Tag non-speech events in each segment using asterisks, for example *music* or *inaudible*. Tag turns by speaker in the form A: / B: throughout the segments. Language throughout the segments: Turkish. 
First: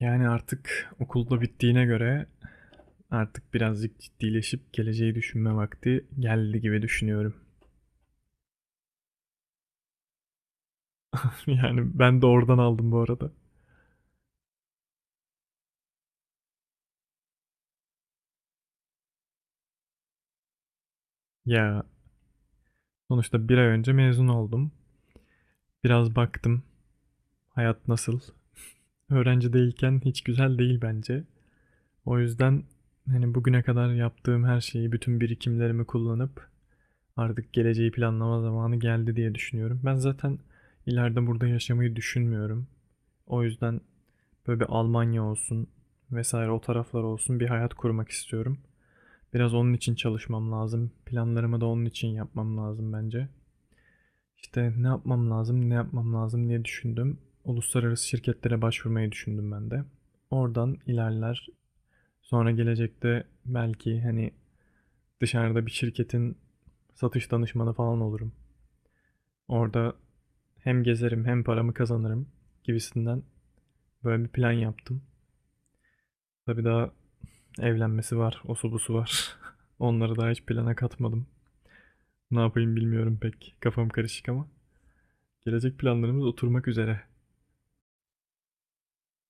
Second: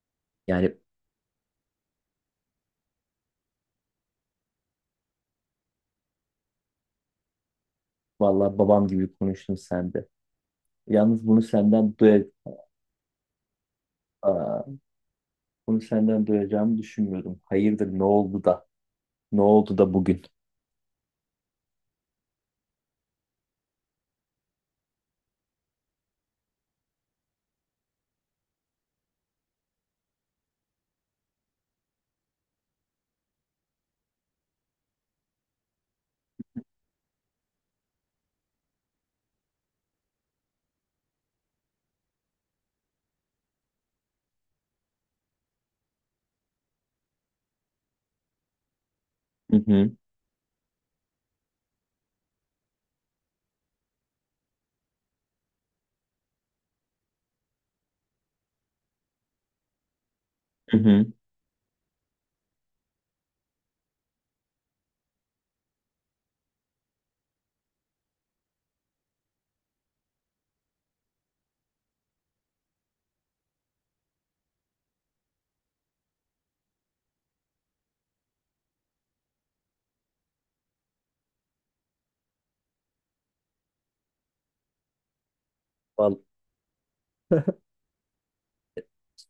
A: Yani
B: Yani
A: artık okulda bittiğine göre artık birazcık ciddileşip geleceği düşünme vakti geldi gibi düşünüyorum.
B: vallahi babam gibi konuştun sen de. Yalnız bunu
A: *laughs*
B: senden
A: Yani ben
B: duya
A: de oradan aldım bu arada.
B: Aa, bunu senden duyacağımı düşünmüyordum. Hayırdır ne oldu da? Ne oldu da bugün?
A: Ya sonuçta bir ay önce mezun oldum. Biraz baktım hayat nasıl. Öğrenci değilken hiç güzel değil bence. O yüzden hani bugüne kadar yaptığım her şeyi, bütün birikimlerimi kullanıp artık geleceği planlama zamanı geldi diye düşünüyorum. Ben zaten ileride burada yaşamayı düşünmüyorum. O yüzden böyle bir Almanya olsun vesaire o taraflar olsun bir hayat kurmak istiyorum. Biraz
B: Hı
A: onun
B: hı,
A: için çalışmam lazım. Planlarımı da onun için yapmam lazım bence. İşte ne yapmam lazım, ne yapmam lazım diye düşündüm. Uluslararası şirketlere başvurmayı düşündüm ben de.
B: hı
A: Oradan
B: hı.
A: ilerler. Sonra gelecekte belki hani dışarıda bir şirketin satış danışmanı falan olurum. Orada hem gezerim hem paramı kazanırım gibisinden böyle bir plan yaptım. Tabii daha evlenmesi var, osu busu var. *laughs* Onları daha hiç plana katmadım. Ne yapayım bilmiyorum pek. Kafam karışık ama. Gelecek
B: Vallahi
A: planlarımız oturmak üzere.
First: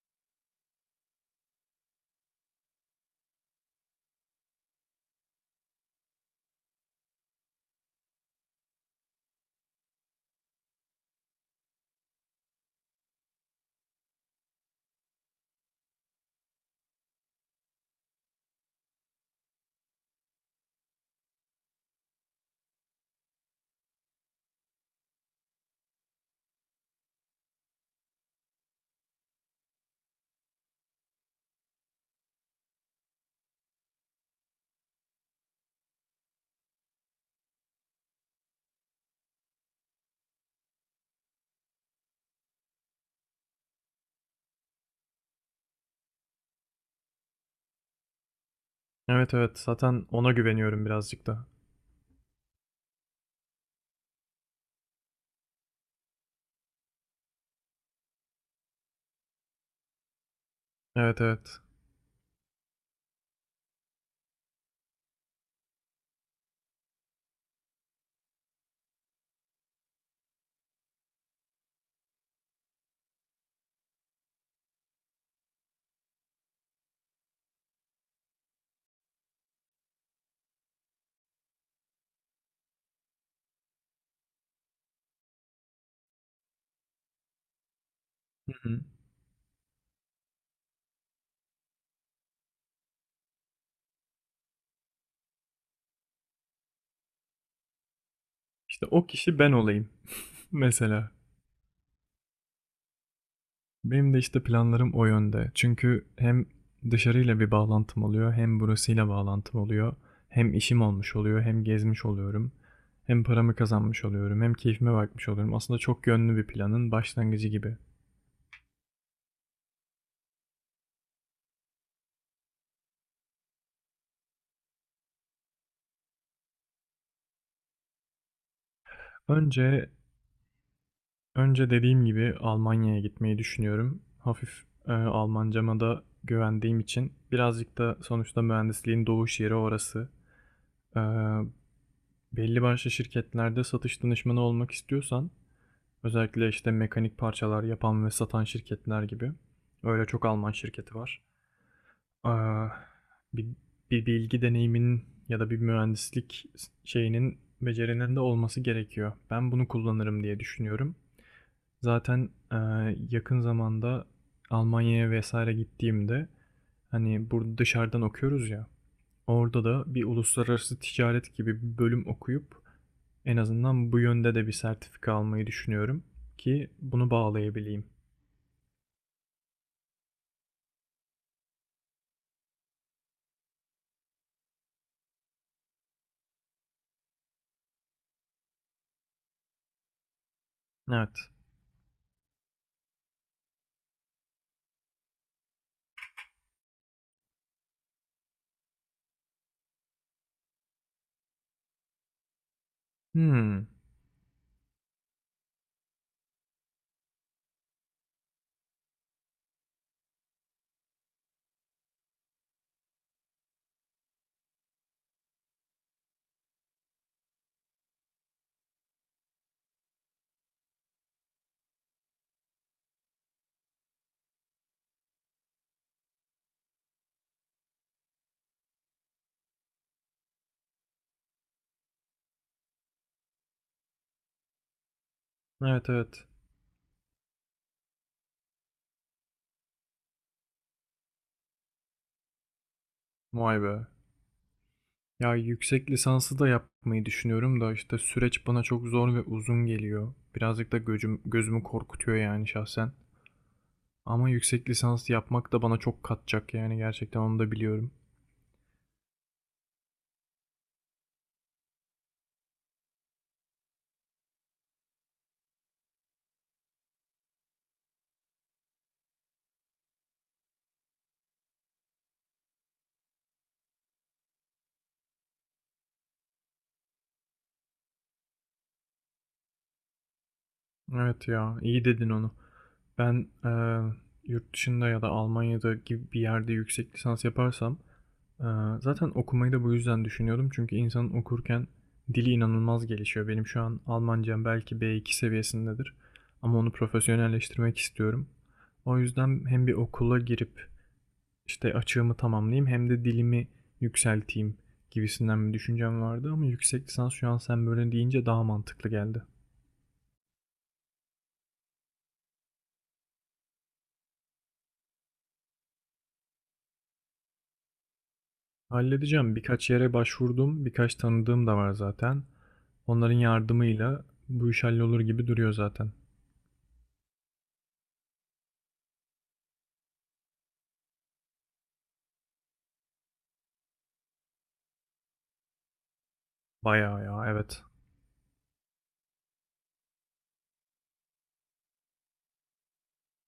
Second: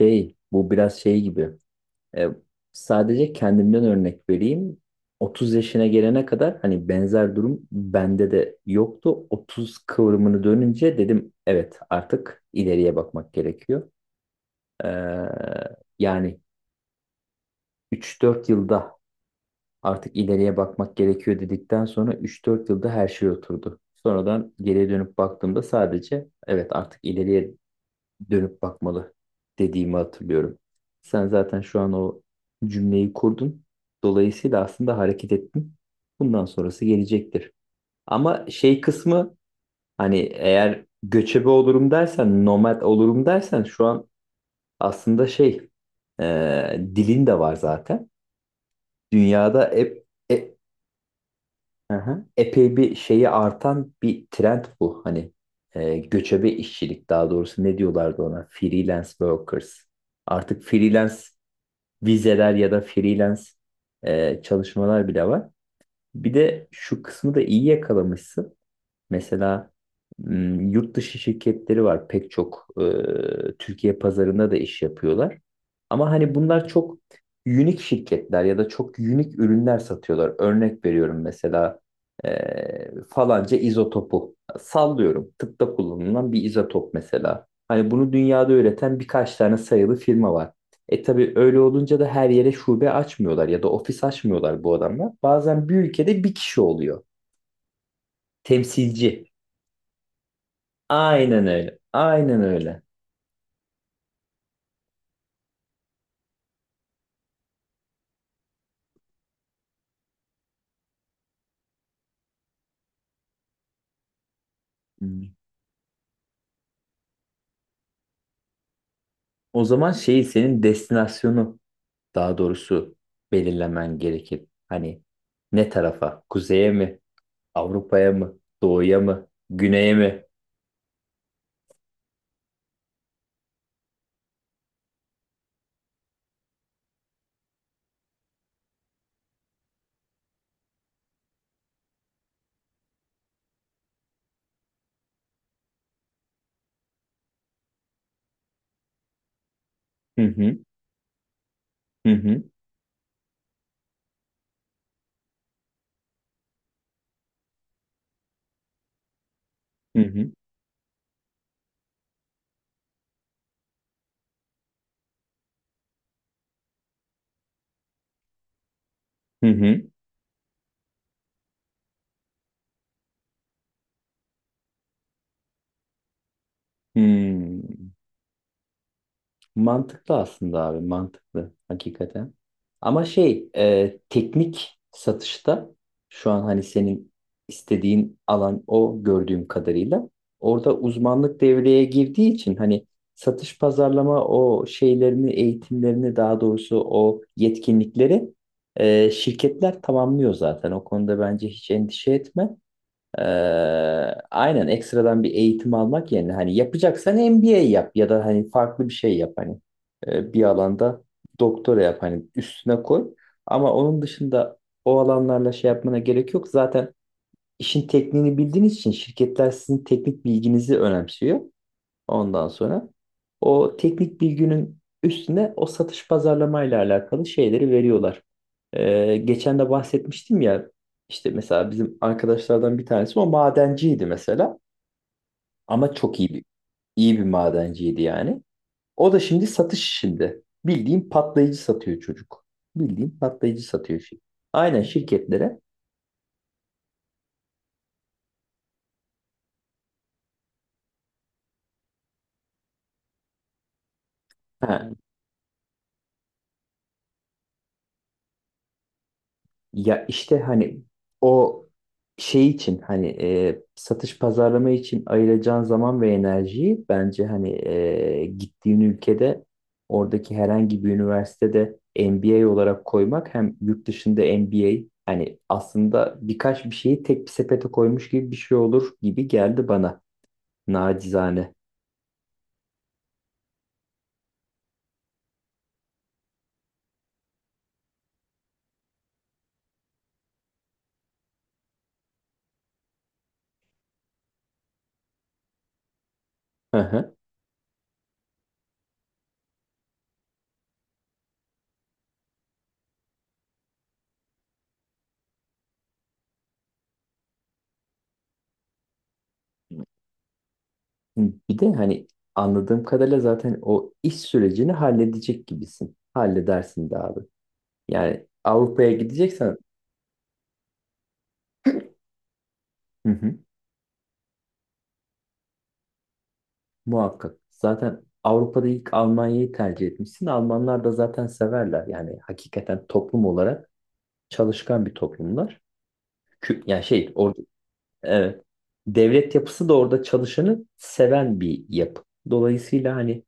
B: şey, bu biraz şey gibi. E, sadece kendimden örnek vereyim. 30 yaşına gelene kadar hani benzer durum bende de yoktu. 30 kıvrımını dönünce dedim evet, artık ileriye bakmak gerekiyor. Ee, Yani 3-4 yılda artık ileriye bakmak gerekiyor dedikten sonra 3-4 yılda her şey oturdu. Sonradan geriye dönüp baktığımda sadece evet artık ileriye dönüp bakmalı, dediğimi hatırlıyorum. Sen zaten şu an o cümleyi kurdun. Dolayısıyla aslında hareket ettin. Bundan sonrası gelecektir. Ama şey kısmı hani eğer göçebe olurum dersen, nomad olurum dersen şu an aslında dilin de var zaten.
A: Evet evet,
B: Dünyada hep
A: zaten ona
B: e-
A: güveniyorum birazcık da.
B: hı hı. Epey bir şeyi artan bir trend bu. Hani göçebe işçilik, daha doğrusu ne diyorlardı ona? Freelance workers. Artık freelance
A: Evet evet.
B: vizeler ya da freelance çalışmalar bile var. Bir de şu kısmı da iyi yakalamışsın. Mesela yurt dışı şirketleri var pek çok, Türkiye pazarında da iş yapıyorlar. Ama hani bunlar çok unik şirketler ya da çok unik ürünler satıyorlar. Örnek veriyorum, mesela falanca izotopu sallıyorum. Tıpta kullanılan bir izotop mesela. Hani bunu dünyada
A: Hı hı.
B: üreten birkaç tane sayılı firma var. E tabii öyle olunca da her yere şube açmıyorlar ya da ofis açmıyorlar bu adamlar. Bazen bir ülkede bir kişi oluyor.
A: İşte o
B: Temsilci.
A: kişi ben olayım. *laughs* Mesela.
B: Aynen öyle. Aynen öyle.
A: Benim de işte planlarım o yönde. Çünkü hem dışarıyla bir bağlantım oluyor, hem burasıyla bağlantım oluyor. Hem işim olmuş oluyor, hem gezmiş oluyorum. Hem paramı kazanmış oluyorum, hem keyfime
B: Hmm.
A: bakmış oluyorum. Aslında çok yönlü bir planın başlangıcı gibi.
B: O zaman senin destinasyonu daha doğrusu belirlemen gerekir. Hani ne tarafa? Kuzeye mi? Avrupa'ya mı? Doğuya mı?
A: Önce
B: Güneye mi?
A: önce dediğim gibi Almanya'ya gitmeyi düşünüyorum. Hafif Almancama da güvendiğim için birazcık da sonuçta mühendisliğin doğuş yeri orası. E, Belli başlı şirketlerde satış danışmanı olmak istiyorsan özellikle işte mekanik parçalar yapan ve satan şirketler gibi. Öyle
B: Hı
A: çok Alman
B: hı.
A: şirketi var.
B: Hı hı.
A: Ee, bir, bir bilgi deneyiminin ya da bir mühendislik şeyinin becerinin de olması gerekiyor. Ben bunu
B: Hı
A: kullanırım
B: hı.
A: diye düşünüyorum. Zaten yakın zamanda Almanya'ya vesaire gittiğimde hani burada dışarıdan okuyoruz ya.
B: Hı
A: Orada
B: hı.
A: da bir uluslararası ticaret gibi bir bölüm okuyup en azından bu yönde de bir sertifika almayı düşünüyorum ki bunu bağlayabileyim.
B: Hmm. Mantıklı aslında abi, mantıklı hakikaten. Ama teknik satışta şu an hani senin istediğin alan o, gördüğüm kadarıyla orada
A: Evet.
B: uzmanlık devreye girdiği için hani satış pazarlama o şeylerini, eğitimlerini, daha doğrusu o yetkinlikleri şirketler tamamlıyor zaten. O konuda bence hiç endişe etme. Ee,
A: Hmm.
B: aynen, ekstradan bir eğitim almak yerine hani yapacaksan MBA yap ya da hani farklı bir şey yap hani. Bir alanda doktora yap, hani üstüne koy, ama onun dışında o alanlarla şey yapmana gerek yok zaten. İşin tekniğini bildiğiniz için şirketler sizin teknik bilginizi önemsiyor. Ondan sonra o teknik bilginin üstüne o satış pazarlamayla ile alakalı şeyleri veriyorlar. Geçen de bahsetmiştim ya, işte mesela bizim arkadaşlardan bir tanesi o madenciydi mesela,
A: Evet
B: ama çok
A: evet.
B: iyi bir, iyi bir madenciydi yani. O da şimdi satış işinde. Bildiğin patlayıcı satıyor çocuk. Bildiğin
A: Vay
B: patlayıcı
A: be.
B: satıyor şimdi. Aynen,
A: Ya
B: şirketlere.
A: yüksek lisansı da yapmayı düşünüyorum da işte süreç bana çok zor ve uzun geliyor. Birazcık da gözüm, gözümü korkutuyor yani şahsen. Ama yüksek
B: Ha,
A: lisans yapmak da bana çok katacak yani gerçekten onu da biliyorum.
B: ya işte hani o şey için hani satış pazarlama için ayıracağın zaman ve enerjiyi bence hani gittiğin ülkede oradaki herhangi bir üniversitede MBA olarak koymak, hem yurt dışında MBA, hani aslında birkaç bir şeyi tek bir sepete koymuş gibi bir şey olur gibi geldi bana,
A: Evet
B: nacizane.
A: ya, iyi dedin onu. Ben yurt dışında ya da Almanya'da gibi bir yerde yüksek lisans yaparsam eee, zaten okumayı da bu yüzden düşünüyordum. Çünkü insanın okurken dili inanılmaz gelişiyor. Benim şu an Almancam belki B2 seviyesindedir ama onu
B: Hı hı.
A: profesyonelleştirmek istiyorum. O yüzden hem bir okula girip işte açığımı tamamlayayım hem de dilimi yükselteyim gibisinden bir düşüncem vardı ama yüksek lisans şu an sen böyle deyince daha mantıklı geldi.
B: Bir de hani anladığım kadarıyla zaten o iş sürecini halledecek gibisin. Halledersin de abi. Yani Avrupa'ya
A: Halledeceğim.
B: gideceksen,
A: Birkaç yere başvurdum. Birkaç tanıdığım da var zaten.
B: hı
A: Onların
B: hı,
A: yardımıyla bu iş hallolur gibi duruyor zaten.
B: muhakkak. Zaten Avrupa'da ilk Almanya'yı tercih etmişsin. Almanlar da zaten severler. Yani hakikaten toplum olarak çalışkan bir toplumlar. Yani
A: Bayağı ya,
B: orada,
A: evet.
B: evet. Devlet yapısı da orada çalışanı seven bir yapı. Dolayısıyla hani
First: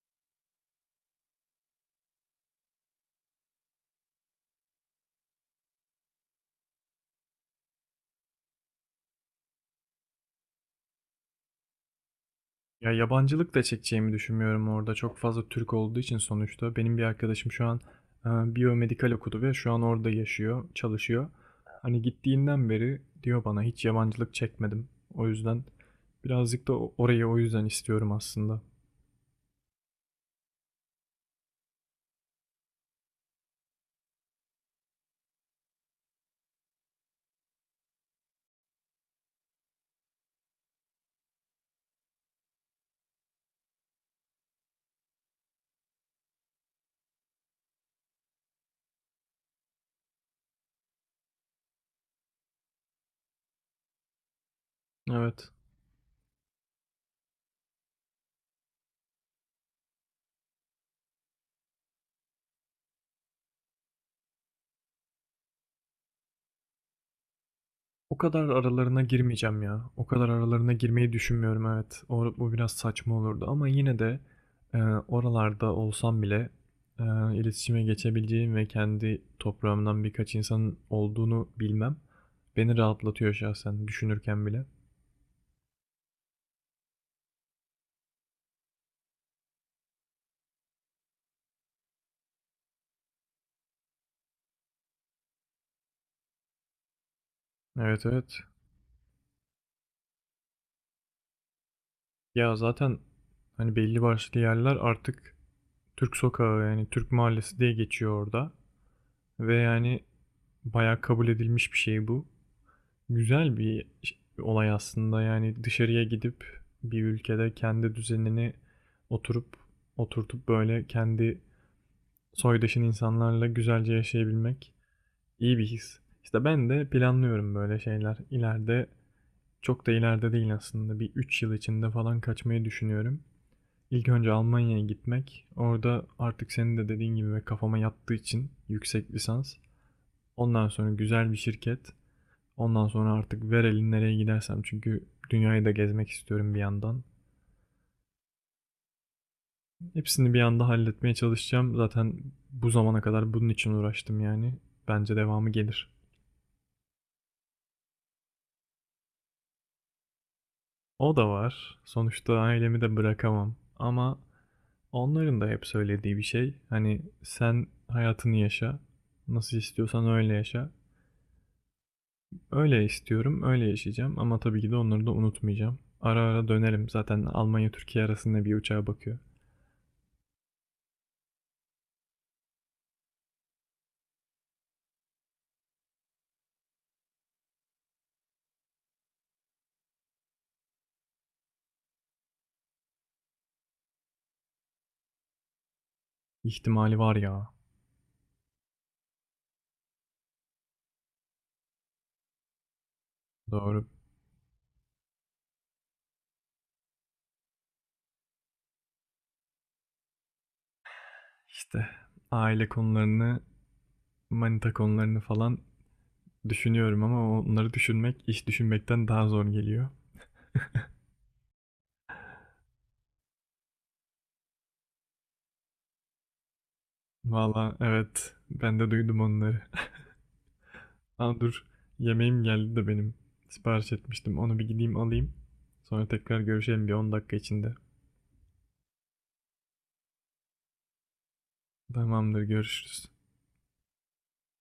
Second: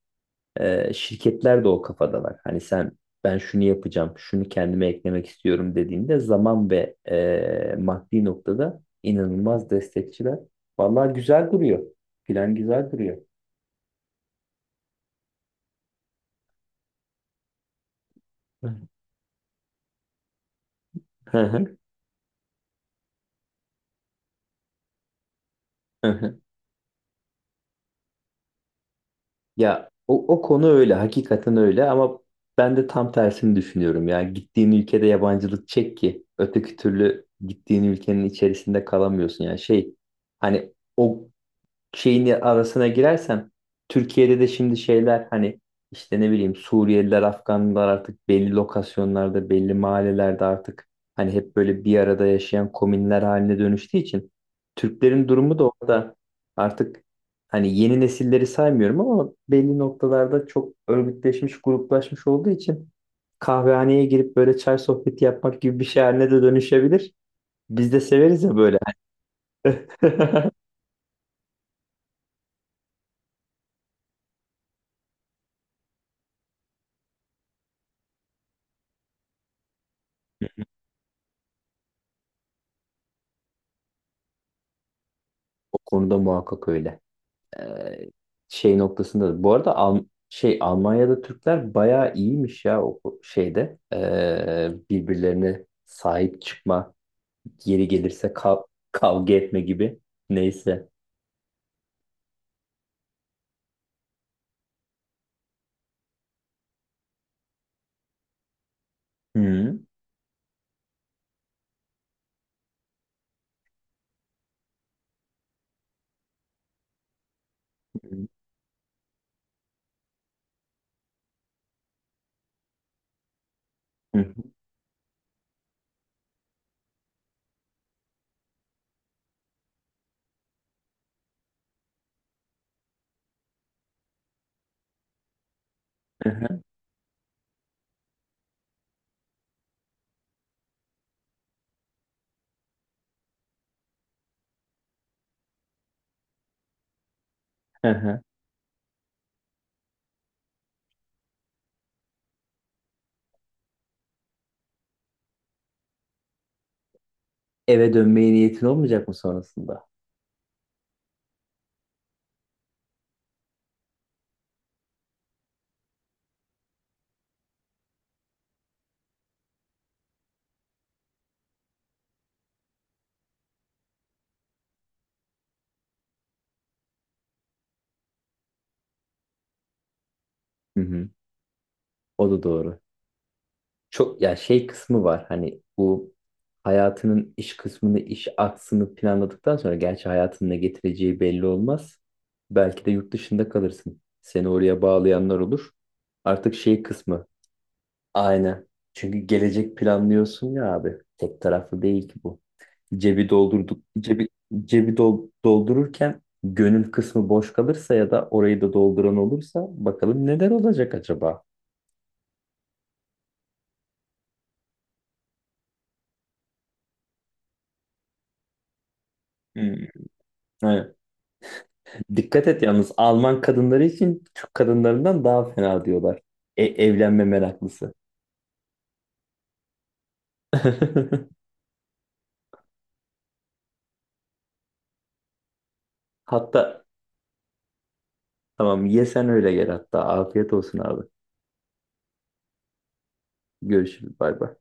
B: Şirketler de o kafadalar. Hani sen ben şunu yapacağım, şunu kendime eklemek istiyorum dediğinde zaman ve maddi noktada inanılmaz destekçiler. Vallahi güzel duruyor. Plan güzel
A: Ya
B: duruyor.
A: yabancılık da çekeceğimi düşünmüyorum orada. Çok fazla Türk olduğu için sonuçta. Benim bir arkadaşım şu an
B: Hı
A: biyomedikal okudu ve şu an orada yaşıyor, çalışıyor.
B: hı,
A: Hani gittiğinden beri diyor bana hiç yabancılık çekmedim. O yüzden
B: hı hı.
A: birazcık da orayı o yüzden istiyorum aslında.
B: Ya o, o konu öyle, hakikaten öyle, ama ben de tam tersini düşünüyorum. Ya gittiğin ülkede yabancılık çek ki, öteki türlü gittiğin ülkenin içerisinde kalamıyorsun. Yani hani o şeyin arasına girersem, Türkiye'de de şimdi hani işte, ne bileyim, Suriyeliler, Afganlar artık belli lokasyonlarda, belli mahallelerde artık hani hep böyle bir arada yaşayan komünler haline dönüştüğü için, Türklerin
A: Evet.
B: durumu da orada artık, hani yeni nesilleri saymıyorum ama, belli noktalarda çok örgütleşmiş, gruplaşmış olduğu için kahvehaneye girip böyle çay sohbeti yapmak gibi bir şey haline de dönüşebilir. Biz de
A: O
B: severiz
A: kadar
B: ya böyle.
A: aralarına girmeyeceğim ya.
B: *laughs*
A: O kadar aralarına girmeyi düşünmüyorum, evet. O, bu biraz saçma olurdu ama yine de oralarda olsam bile e, iletişime geçebileceğim ve kendi toprağımdan birkaç insanın olduğunu bilmem beni rahatlatıyor şahsen düşünürken bile.
B: O konuda muhakkak öyle. Ee, Şey noktasında. Bu arada Al şey Almanya'da Türkler bayağı iyiymiş ya o şeyde. Birbirlerine sahip çıkma, yeri
A: Evet
B: gelirse
A: evet.
B: kavga etme gibi. Neyse.
A: Ya zaten hani belli başlı yerler artık Türk sokağı yani Türk mahallesi diye geçiyor orada.
B: Hı
A: Ve
B: hı.
A: yani bayağı kabul edilmiş bir şey bu. Güzel bir olay aslında, yani dışarıya gidip bir ülkede kendi düzenini oturup oturtup, böyle, kendi soydaşın insanlarla güzelce
B: Hı hı.
A: yaşayabilmek iyi bir his. İşte ben de planlıyorum böyle şeyler. İleride, çok da ileride değil aslında, bir 3 yıl içinde falan kaçmayı düşünüyorum. İlk önce Almanya'ya gitmek. Orada
B: Hı
A: artık
B: hı.
A: senin de dediğin gibi ve kafama yattığı için yüksek lisans. Ondan sonra güzel bir şirket. Ondan sonra artık ver elin nereye gidersem çünkü dünyayı da gezmek istiyorum bir yandan.
B: Hı hı.
A: Hepsini bir anda halletmeye çalışacağım. Zaten bu zamana kadar bunun için uğraştım yani. Bence devamı gelir.
B: Eve dönmeye niyetin olmayacak mı sonrasında?
A: O da var. Sonuçta ailemi de bırakamam. Ama onların da hep söylediği bir şey. Hani sen hayatını yaşa. Nasıl istiyorsan öyle yaşa. Öyle istiyorum, öyle yaşayacağım ama tabii ki de onları da unutmayacağım. Ara ara dönerim. Zaten Almanya Türkiye arasında bir uçağa bakıyor.
B: Hı hı. O da doğru. Çok ya, şey kısmı var hani, bu hayatının iş kısmını, iş aksını planladıktan sonra, gerçi hayatının ne getireceği belli olmaz. Belki de yurt dışında kalırsın. Seni oraya bağlayanlar olur. Artık şey
A: İhtimali var
B: kısmı,
A: ya.
B: aynen. Çünkü gelecek planlıyorsun ya abi. Tek taraflı değil ki bu. Cebi doldurduk
A: Doğru.
B: cebi cebi dol- doldururken gönül kısmı boş kalırsa, ya da orayı da dolduran olursa, bakalım neler olacak acaba?
A: İşte aile konularını, manita konularını falan düşünüyorum ama onları düşünmek iş düşünmekten daha zor geliyor.
B: Hmm. Dikkat et yalnız, Alman kadınları için Türk kadınlarından daha fena diyorlar. E, evlenme
A: Valla
B: meraklısı.
A: evet, ben de duydum onları. *laughs* Aa
B: *laughs*
A: dur, yemeğim geldi de benim. Sipariş etmiştim onu, bir gideyim alayım. Sonra tekrar
B: Hatta,
A: görüşelim bir 10 dakika içinde.
B: tamam, ye sen, öyle gel hatta. Afiyet olsun abi.
A: Tamamdır, görüşürüz.
B: Görüşürüz, bay bay.